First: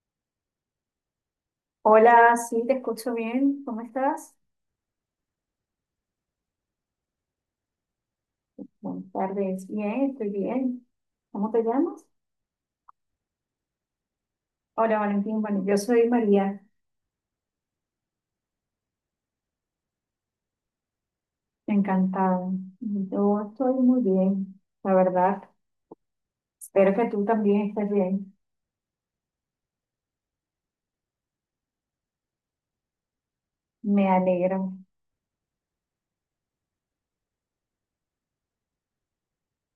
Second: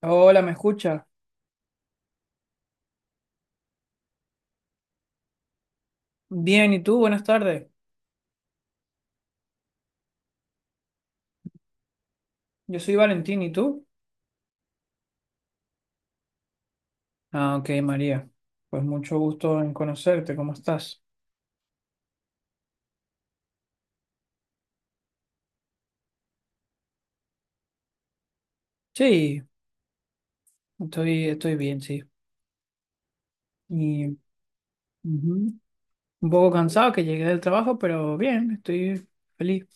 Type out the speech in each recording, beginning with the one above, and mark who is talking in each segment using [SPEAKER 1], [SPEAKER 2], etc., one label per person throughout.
[SPEAKER 1] Hola, ¿me escucha?
[SPEAKER 2] Hola, sí, te escucho bien. ¿Cómo estás?
[SPEAKER 1] Bien, ¿y tú? Buenas tardes.
[SPEAKER 2] Buenas tardes. Bien, estoy bien. ¿Cómo te llamas?
[SPEAKER 1] Yo soy Valentín, ¿y tú?
[SPEAKER 2] Hola, Valentín. Bueno, yo soy María.
[SPEAKER 1] Ah, ok, María. Pues mucho gusto en conocerte, ¿cómo estás?
[SPEAKER 2] Encantada. Yo estoy muy bien, la verdad. Espero que tú también estés bien.
[SPEAKER 1] Sí, estoy bien, sí. Y
[SPEAKER 2] Me alegro.
[SPEAKER 1] ujú, un poco cansado que llegué del trabajo, pero bien, estoy feliz.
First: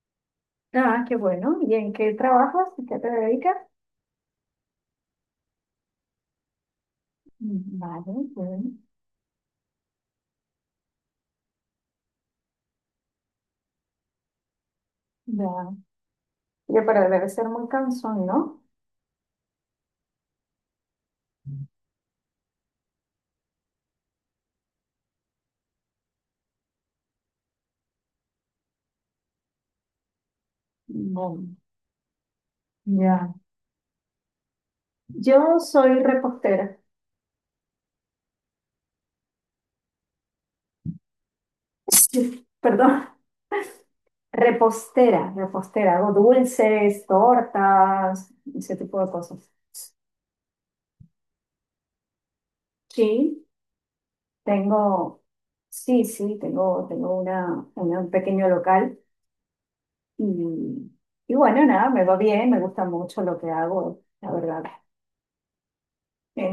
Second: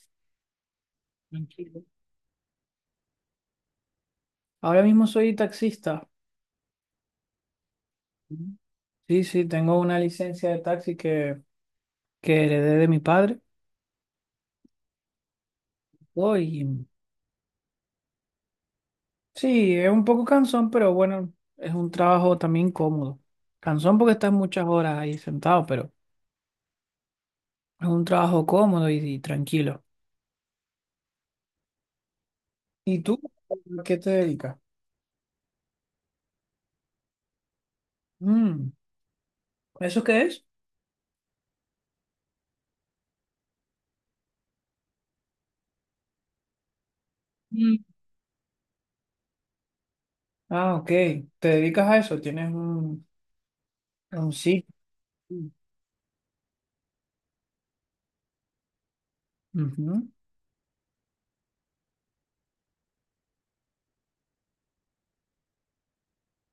[SPEAKER 2] Ah, qué bueno. ¿Y
[SPEAKER 1] Tranquilo.
[SPEAKER 2] en qué trabajas? ¿En qué te dedicas?
[SPEAKER 1] Ahora mismo soy taxista.
[SPEAKER 2] Mm, vale,
[SPEAKER 1] Ujú.
[SPEAKER 2] bueno.
[SPEAKER 1] Sí, sí, tengo una licencia de taxi que heredé de mi padre.
[SPEAKER 2] Ya. Oye,
[SPEAKER 1] Voy.
[SPEAKER 2] pero debe ser muy cansón, ¿no?
[SPEAKER 1] Sí, es un poco cansón, pero bueno, es un trabajo también cómodo. Cansón porque estás muchas horas ahí sentado, pero es un trabajo cómodo y tranquilo.
[SPEAKER 2] Bueno,
[SPEAKER 1] ¿Y tú
[SPEAKER 2] ya.
[SPEAKER 1] a qué te dedicas?
[SPEAKER 2] Yo soy repostera.
[SPEAKER 1] Mm, ¿eso qué es?
[SPEAKER 2] Sí, perdón. Repostera, hago dulces,
[SPEAKER 1] Mm.
[SPEAKER 2] tortas, ese tipo de cosas.
[SPEAKER 1] Ah, ok. ¿Te dedicas a eso? ¿Tienes
[SPEAKER 2] Sí,
[SPEAKER 1] un sitio?
[SPEAKER 2] tengo, sí, sí, tengo una, un pequeño local
[SPEAKER 1] Ujú.
[SPEAKER 2] y, y bueno, nada, me va bien, me gusta mucho lo que hago, la verdad. Eh,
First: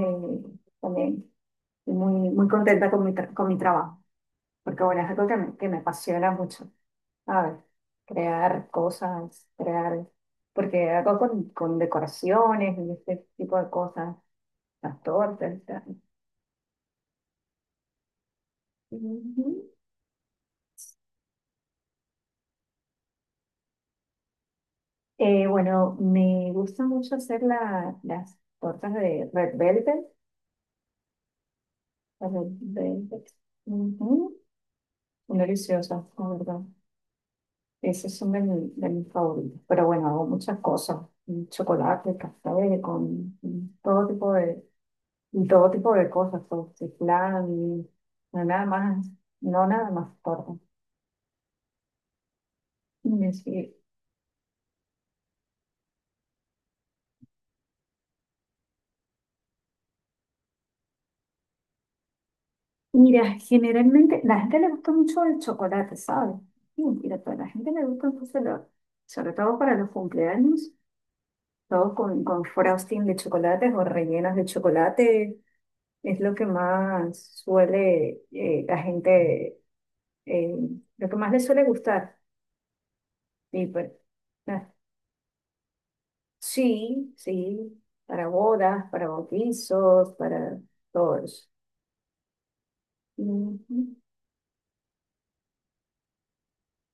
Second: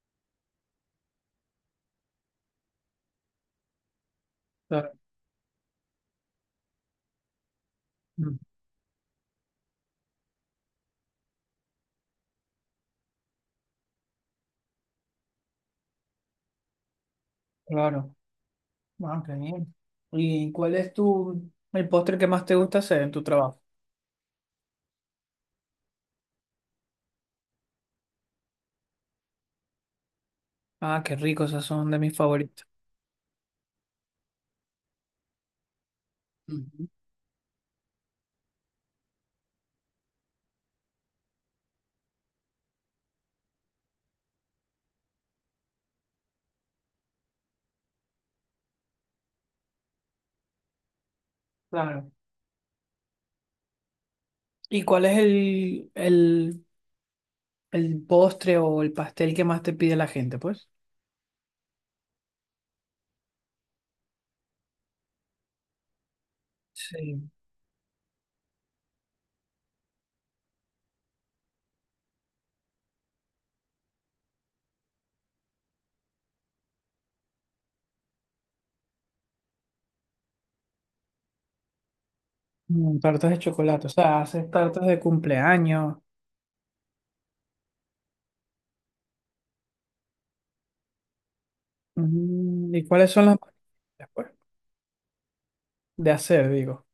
[SPEAKER 2] También estoy muy contenta con con mi trabajo, porque
[SPEAKER 1] Claro.
[SPEAKER 2] bueno, es algo que que me apasiona mucho. A ver,
[SPEAKER 1] Mm,
[SPEAKER 2] crear cosas, crear, porque hago con decoraciones y este tipo de cosas. Las tortas.
[SPEAKER 1] claro. Ah, qué
[SPEAKER 2] Ujú.
[SPEAKER 1] bien. ¿Y cuál es tu el postre que más te gusta hacer en tu trabajo?
[SPEAKER 2] Bueno, me gusta mucho hacer las tortas de Red Velvet.
[SPEAKER 1] Ah, qué rico, esas son de mis
[SPEAKER 2] Las Red
[SPEAKER 1] favoritos.
[SPEAKER 2] Velvet. Ujú. Son deliciosas, la verdad.
[SPEAKER 1] Ujú.
[SPEAKER 2] Esas son de mis favoritas. Pero bueno, hago muchas cosas. Con chocolate, café, con todo tipo de, y todo tipo de cosas. Todo, flan, no nada más, no nada más tortas.
[SPEAKER 1] Claro. ¿Y cuál es el el postre o el pastel que más te pide la gente, pues.
[SPEAKER 2] Mira, generalmente la gente le gusta mucho el chocolate, ¿sabes? Y mira,
[SPEAKER 1] Sí.
[SPEAKER 2] a la gente le gusta mucho, sobre todo para los cumpleaños, todo con frosting de chocolates o rellenos de chocolate, es lo que más suele la gente, eh, lo que más le suele gustar.
[SPEAKER 1] Mm, tartas de
[SPEAKER 2] Y
[SPEAKER 1] chocolate, o
[SPEAKER 2] pues,
[SPEAKER 1] sea, haces
[SPEAKER 2] ah,
[SPEAKER 1] tartas de cumpleaños.
[SPEAKER 2] sí, sí, para bodas, para bautizos, para todos.
[SPEAKER 1] Mm, ¿y cuáles son las
[SPEAKER 2] Ujú.
[SPEAKER 1] después de hacer, digo?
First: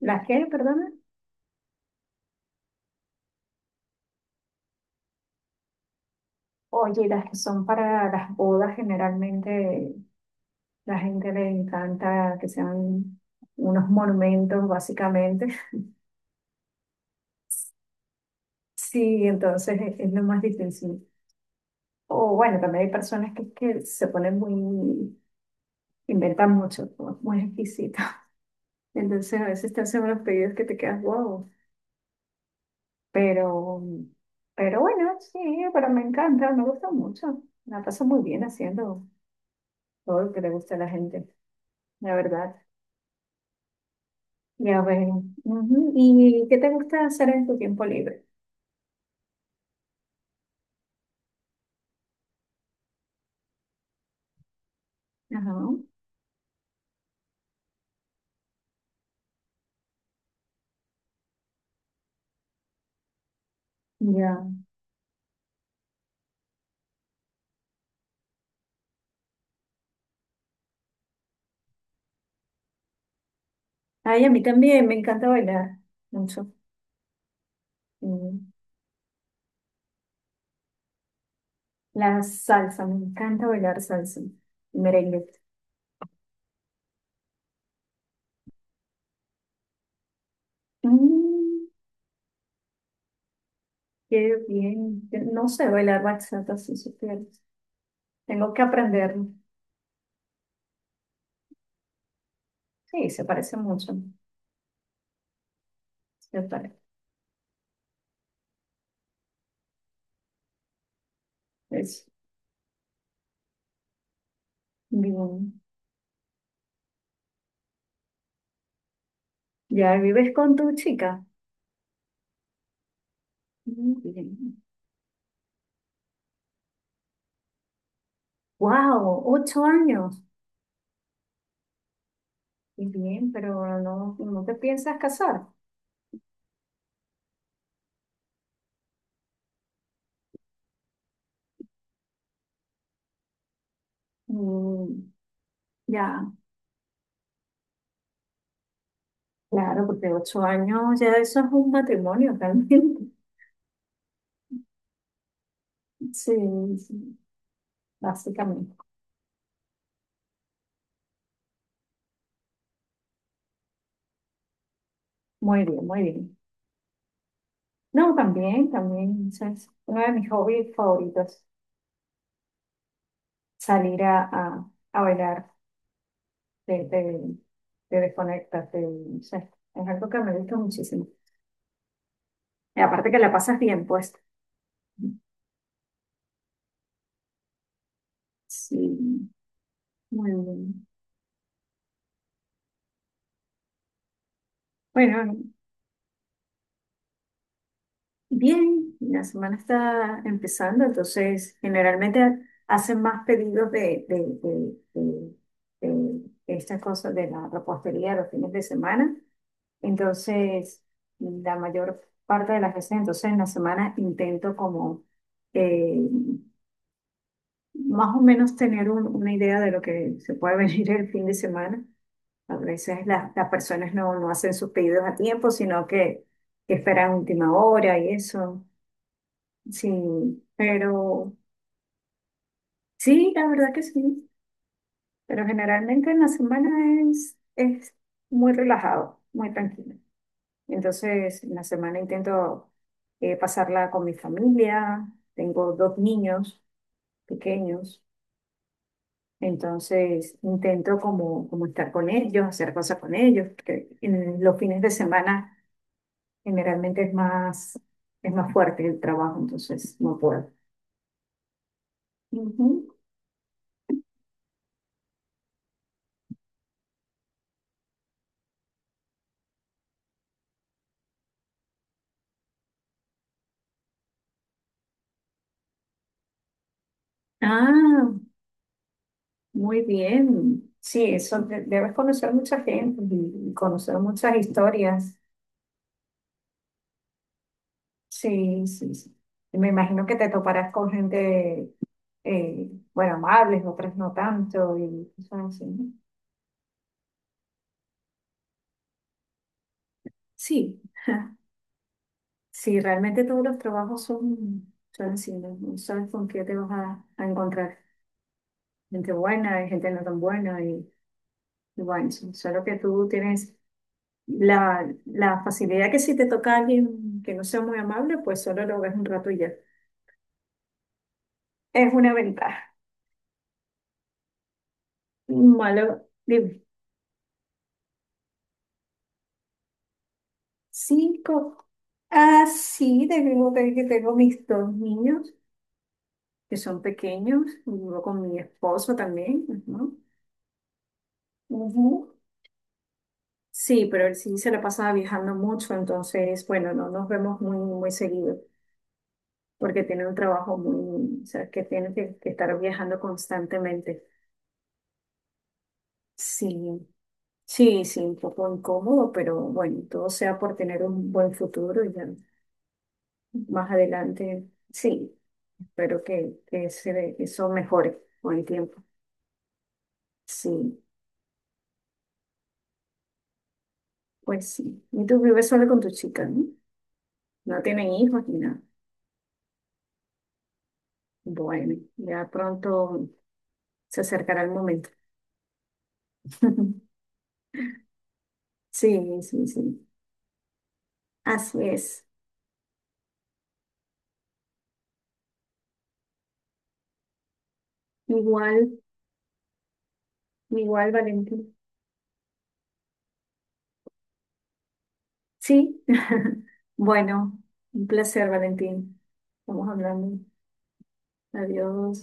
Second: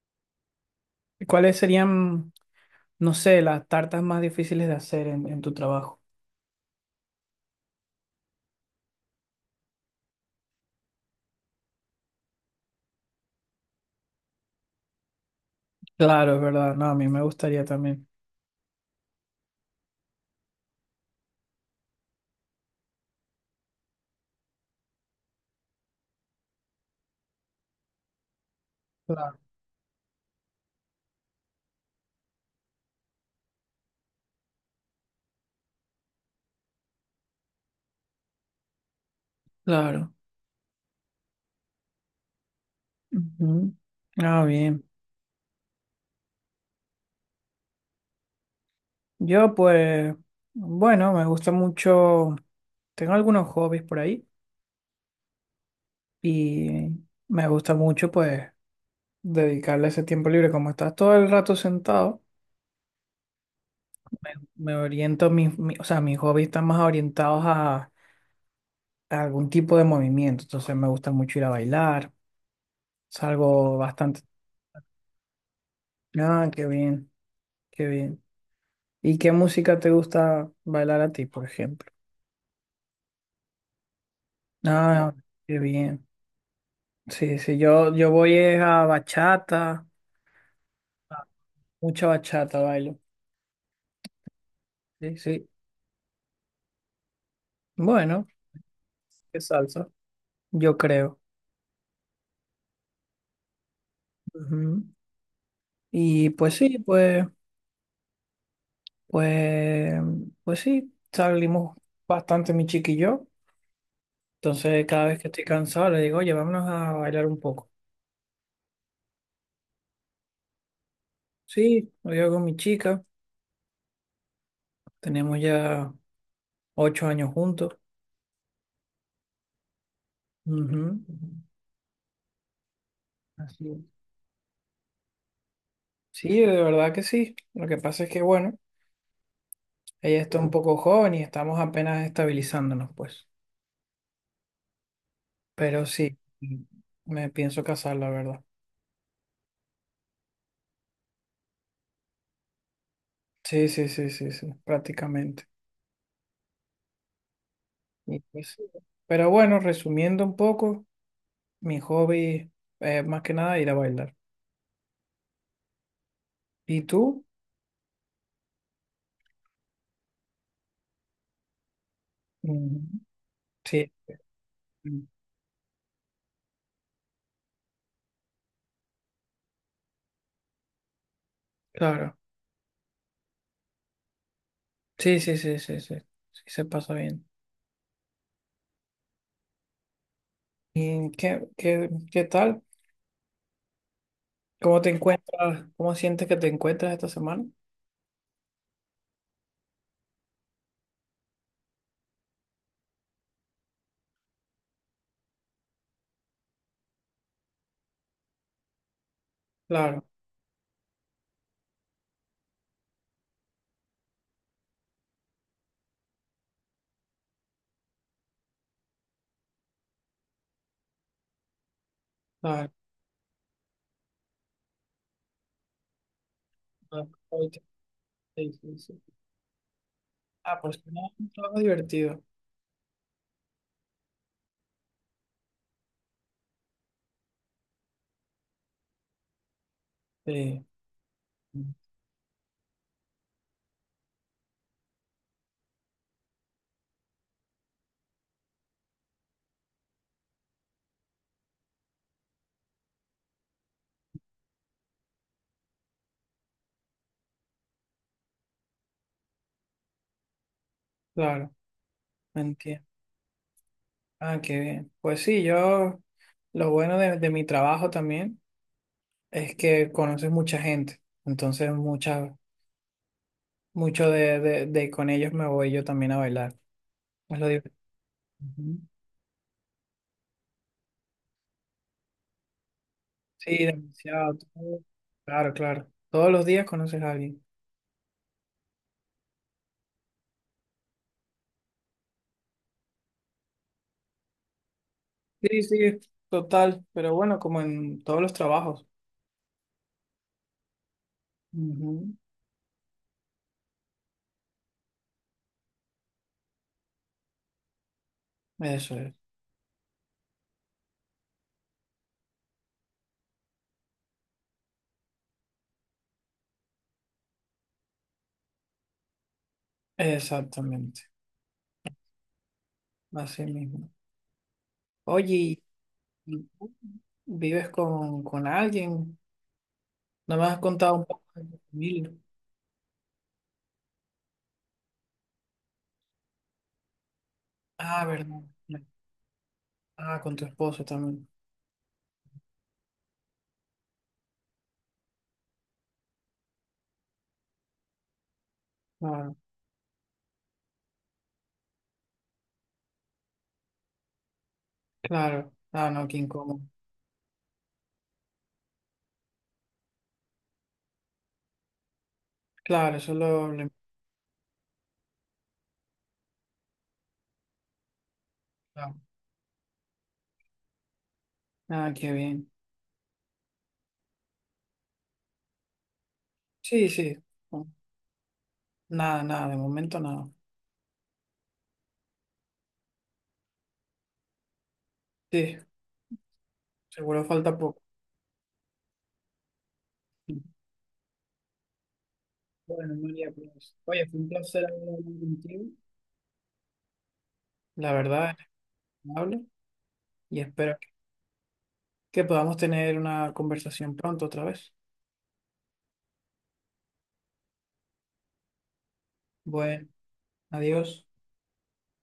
[SPEAKER 2] ¿Las qué, perdona?
[SPEAKER 1] ¿Y cuáles serían, no sé, las tartas más difíciles de hacer en tu trabajo?
[SPEAKER 2] Oye, las que son para las bodas, generalmente la gente le encanta que sean unos monumentos, básicamente.
[SPEAKER 1] Claro, es verdad. No, a mí me gustaría también.
[SPEAKER 2] Sí, entonces es lo más difícil. O bueno, también hay personas que se ponen muy, inventan mucho, ¿no? Muy exquisito.
[SPEAKER 1] Claro.
[SPEAKER 2] Entonces a veces te hacen unos pedidos que te quedas wow. Pero, pero bueno, sí, pero me encanta, me gusta mucho. La paso muy bien haciendo
[SPEAKER 1] Claro.
[SPEAKER 2] todo lo que le gusta a la gente, la verdad.
[SPEAKER 1] Ujú. Ah,
[SPEAKER 2] Ya
[SPEAKER 1] bien.
[SPEAKER 2] veo. Ujú. ¿Y qué te gusta hacer en tu tiempo libre?
[SPEAKER 1] Yo, pues, bueno, me gusta mucho. Tengo algunos hobbies por ahí
[SPEAKER 2] Ajá.
[SPEAKER 1] y me gusta mucho, pues, dedicarle ese tiempo libre. Como estás todo el rato sentado,
[SPEAKER 2] Ya.
[SPEAKER 1] me oriento, mis, mi- o sea, mis hobbies están más orientados a algún tipo de movimiento. Entonces me gusta mucho ir a bailar, salgo bastante.
[SPEAKER 2] Ay, a mí también me encanta bailar
[SPEAKER 1] Ah,
[SPEAKER 2] mucho.
[SPEAKER 1] qué bien, qué bien.
[SPEAKER 2] Mm.
[SPEAKER 1] ¿Y qué música te gusta bailar a ti, por ejemplo?
[SPEAKER 2] La salsa, me encanta bailar salsa.
[SPEAKER 1] Ah,
[SPEAKER 2] Merengue.
[SPEAKER 1] qué bien. Sí, sí, yo voy es a bachata, a
[SPEAKER 2] Mm,
[SPEAKER 1] mucha bachata bailo.
[SPEAKER 2] qué bien.
[SPEAKER 1] Sí,
[SPEAKER 2] Yo
[SPEAKER 1] sí.
[SPEAKER 2] no sé bailar bachata, si supieras.
[SPEAKER 1] Bueno,
[SPEAKER 2] Tengo que aprender.
[SPEAKER 1] qué salsa, yo creo.
[SPEAKER 2] Sí, se parece mucho.
[SPEAKER 1] Ujú. Y
[SPEAKER 2] Se
[SPEAKER 1] pues sí,
[SPEAKER 2] parece.
[SPEAKER 1] pues. Pues, pues sí, salimos
[SPEAKER 2] Es
[SPEAKER 1] bastante mi chiqui y yo. Entonces, cada vez que estoy
[SPEAKER 2] bien.
[SPEAKER 1] cansado, le digo, oye, vámonos a bailar un poco.
[SPEAKER 2] ¿Ya vives con tu chica?
[SPEAKER 1] Sí, lo digo con mi chica.
[SPEAKER 2] Mm, bien.
[SPEAKER 1] Tenemos ya 8 años juntos.
[SPEAKER 2] Wow, 8 años.
[SPEAKER 1] Ujú.
[SPEAKER 2] Qué bien,
[SPEAKER 1] Así
[SPEAKER 2] pero
[SPEAKER 1] es.
[SPEAKER 2] no, no te piensas casar.
[SPEAKER 1] Sí, de verdad que sí. Lo que pasa es que, bueno, ella está un poco joven y estamos apenas estabilizándonos, pues.
[SPEAKER 2] Mm,
[SPEAKER 1] Pero sí,
[SPEAKER 2] ya,
[SPEAKER 1] me pienso casar, la verdad.
[SPEAKER 2] claro, porque 8 años ya eso es un matrimonio realmente.
[SPEAKER 1] Sí, sí, sí, sí, sí, prácticamente.
[SPEAKER 2] Sí, sí,
[SPEAKER 1] Y pues sí.
[SPEAKER 2] básicamente.
[SPEAKER 1] Pero bueno, resumiendo un poco. Mi hobby es más que nada ir a bailar.
[SPEAKER 2] Muy bien, muy bien.
[SPEAKER 1] ¿Y tú?
[SPEAKER 2] No, también, también, eso es uno de mis hobbies favoritos,
[SPEAKER 1] Mm. Sí,
[SPEAKER 2] salir a
[SPEAKER 1] mm,
[SPEAKER 2] bailar, te de desconectarte, no sé, es algo que me gusta muchísimo.
[SPEAKER 1] claro.
[SPEAKER 2] Y aparte que la pasas bien, pues.
[SPEAKER 1] Sí, sí, sí, sí, sí. Sí, se pasa bien.
[SPEAKER 2] Sí, muy bien.
[SPEAKER 1] ¿Y qué, qué, qué tal? ¿Cómo te
[SPEAKER 2] Bueno,
[SPEAKER 1] encuentras? ¿Cómo sientes que te encuentras esta semana?
[SPEAKER 2] bien, la semana está empezando, entonces generalmente hacen más pedidos de- de- de estas cosas de la repostería los fines de semana.
[SPEAKER 1] Claro,
[SPEAKER 2] Entonces, la mayor parte de las veces, entonces en la semana intento como eh, más o menos tener una idea de lo que se puede venir el fin de semana. A
[SPEAKER 1] claro.
[SPEAKER 2] veces las personas no, no hacen sus pedidos a tiempo, sino que
[SPEAKER 1] Claro.
[SPEAKER 2] esperan
[SPEAKER 1] Hoy
[SPEAKER 2] última hora y
[SPEAKER 1] sí,
[SPEAKER 2] eso.
[SPEAKER 1] sí, sí.
[SPEAKER 2] Sí,
[SPEAKER 1] Ah, pues no, es un
[SPEAKER 2] pero
[SPEAKER 1] trabajo divertido.
[SPEAKER 2] sí, la verdad que sí. Pero generalmente en la semana es muy relajado, muy tranquilo.
[SPEAKER 1] Sí,
[SPEAKER 2] Entonces, en la
[SPEAKER 1] mm,
[SPEAKER 2] semana intento pasarla con mi familia. Tengo dos niños pequeños. Entonces, intento como estar con ellos, hacer cosas con ellos. Porque en los fines de semana generalmente es más fuerte el trabajo, entonces no puedo.
[SPEAKER 1] claro, entiendo.
[SPEAKER 2] Ujú.
[SPEAKER 1] Ah, qué bien. Pues sí, yo, lo bueno de mi trabajo también es que conoces mucha gente. Entonces, muchas mucho de con ellos me voy yo también a bailar. Es lo divertido.
[SPEAKER 2] Ah,
[SPEAKER 1] Ujú.
[SPEAKER 2] muy bien. Sí, debes conocer mucha gente y
[SPEAKER 1] Sí,
[SPEAKER 2] conocer muchas
[SPEAKER 1] demasiado. Todo.
[SPEAKER 2] historias.
[SPEAKER 1] Claro, claro. Todos los días conoces a alguien.
[SPEAKER 2] Sí, sí, sí. Y me imagino que te toparás con gente, bueno, amables, otras no tanto y cosas
[SPEAKER 1] Sí,
[SPEAKER 2] así, ¿no?
[SPEAKER 1] sí, total. Pero bueno, como en todos los trabajos.
[SPEAKER 2] Sí,
[SPEAKER 1] Ujú.
[SPEAKER 2] sí, realmente todos los trabajos son, son así, ¿no? No sabes con qué te vas a encontrar.
[SPEAKER 1] Eso
[SPEAKER 2] Gente
[SPEAKER 1] es.
[SPEAKER 2] buena, y gente no tan buena y bueno, sí, solo que tú tienes. La facilidad que si te toca a alguien que no sea muy amable, pues solo lo ves un rato y ya.
[SPEAKER 1] Exactamente.
[SPEAKER 2] Es una ventaja.
[SPEAKER 1] Así mismo. Oye,
[SPEAKER 2] Malo,
[SPEAKER 1] y
[SPEAKER 2] dime.
[SPEAKER 1] tú vives con alguien? No me has contado un poco de tu
[SPEAKER 2] Cinco.
[SPEAKER 1] familia.
[SPEAKER 2] Ah, sí, tengo que tengo mis dos niños que son pequeños. Vivo
[SPEAKER 1] Ah,
[SPEAKER 2] con mi
[SPEAKER 1] verdad.
[SPEAKER 2] esposo también, ¿no?
[SPEAKER 1] Ah, con tu esposo también.
[SPEAKER 2] Ujú. Sí, pero él sí se la pasa viajando mucho, entonces, bueno, no nos vemos muy seguido,
[SPEAKER 1] Claro,
[SPEAKER 2] porque tiene un trabajo muy, o sea, que tiene que estar viajando constantemente.
[SPEAKER 1] claro. Ah, no, qué incómodo.
[SPEAKER 2] Sí. Sí, sí, un poco incómodo, pero bueno, todo sea por tener un buen futuro y ya
[SPEAKER 1] Claro, eso lo...
[SPEAKER 2] más adelante, sí, espero que eso mejore con el tiempo.
[SPEAKER 1] lo.
[SPEAKER 2] Sí,
[SPEAKER 1] Ah, qué bien.
[SPEAKER 2] pues sí. Y tú vives solo con tu chica, ¿no?
[SPEAKER 1] Sí, sí.
[SPEAKER 2] No
[SPEAKER 1] No,
[SPEAKER 2] tienen hijos ni nada.
[SPEAKER 1] nada, nada, de momento nada.
[SPEAKER 2] Bueno, ya pronto se acercará el momento.
[SPEAKER 1] Sí, seguro falta poco.
[SPEAKER 2] Sí, sí, sí. Así es.
[SPEAKER 1] Bueno, María, pues, oye, fue un placer haber hablado contigo. La verdad, es
[SPEAKER 2] Igual,
[SPEAKER 1] agradable y espero
[SPEAKER 2] igual, Valentín.
[SPEAKER 1] que podamos tener una conversación pronto otra vez.
[SPEAKER 2] Sí. Bueno, un placer, Valentín. Estamos
[SPEAKER 1] Bueno,
[SPEAKER 2] hablando.
[SPEAKER 1] adiós.
[SPEAKER 2] Adiós.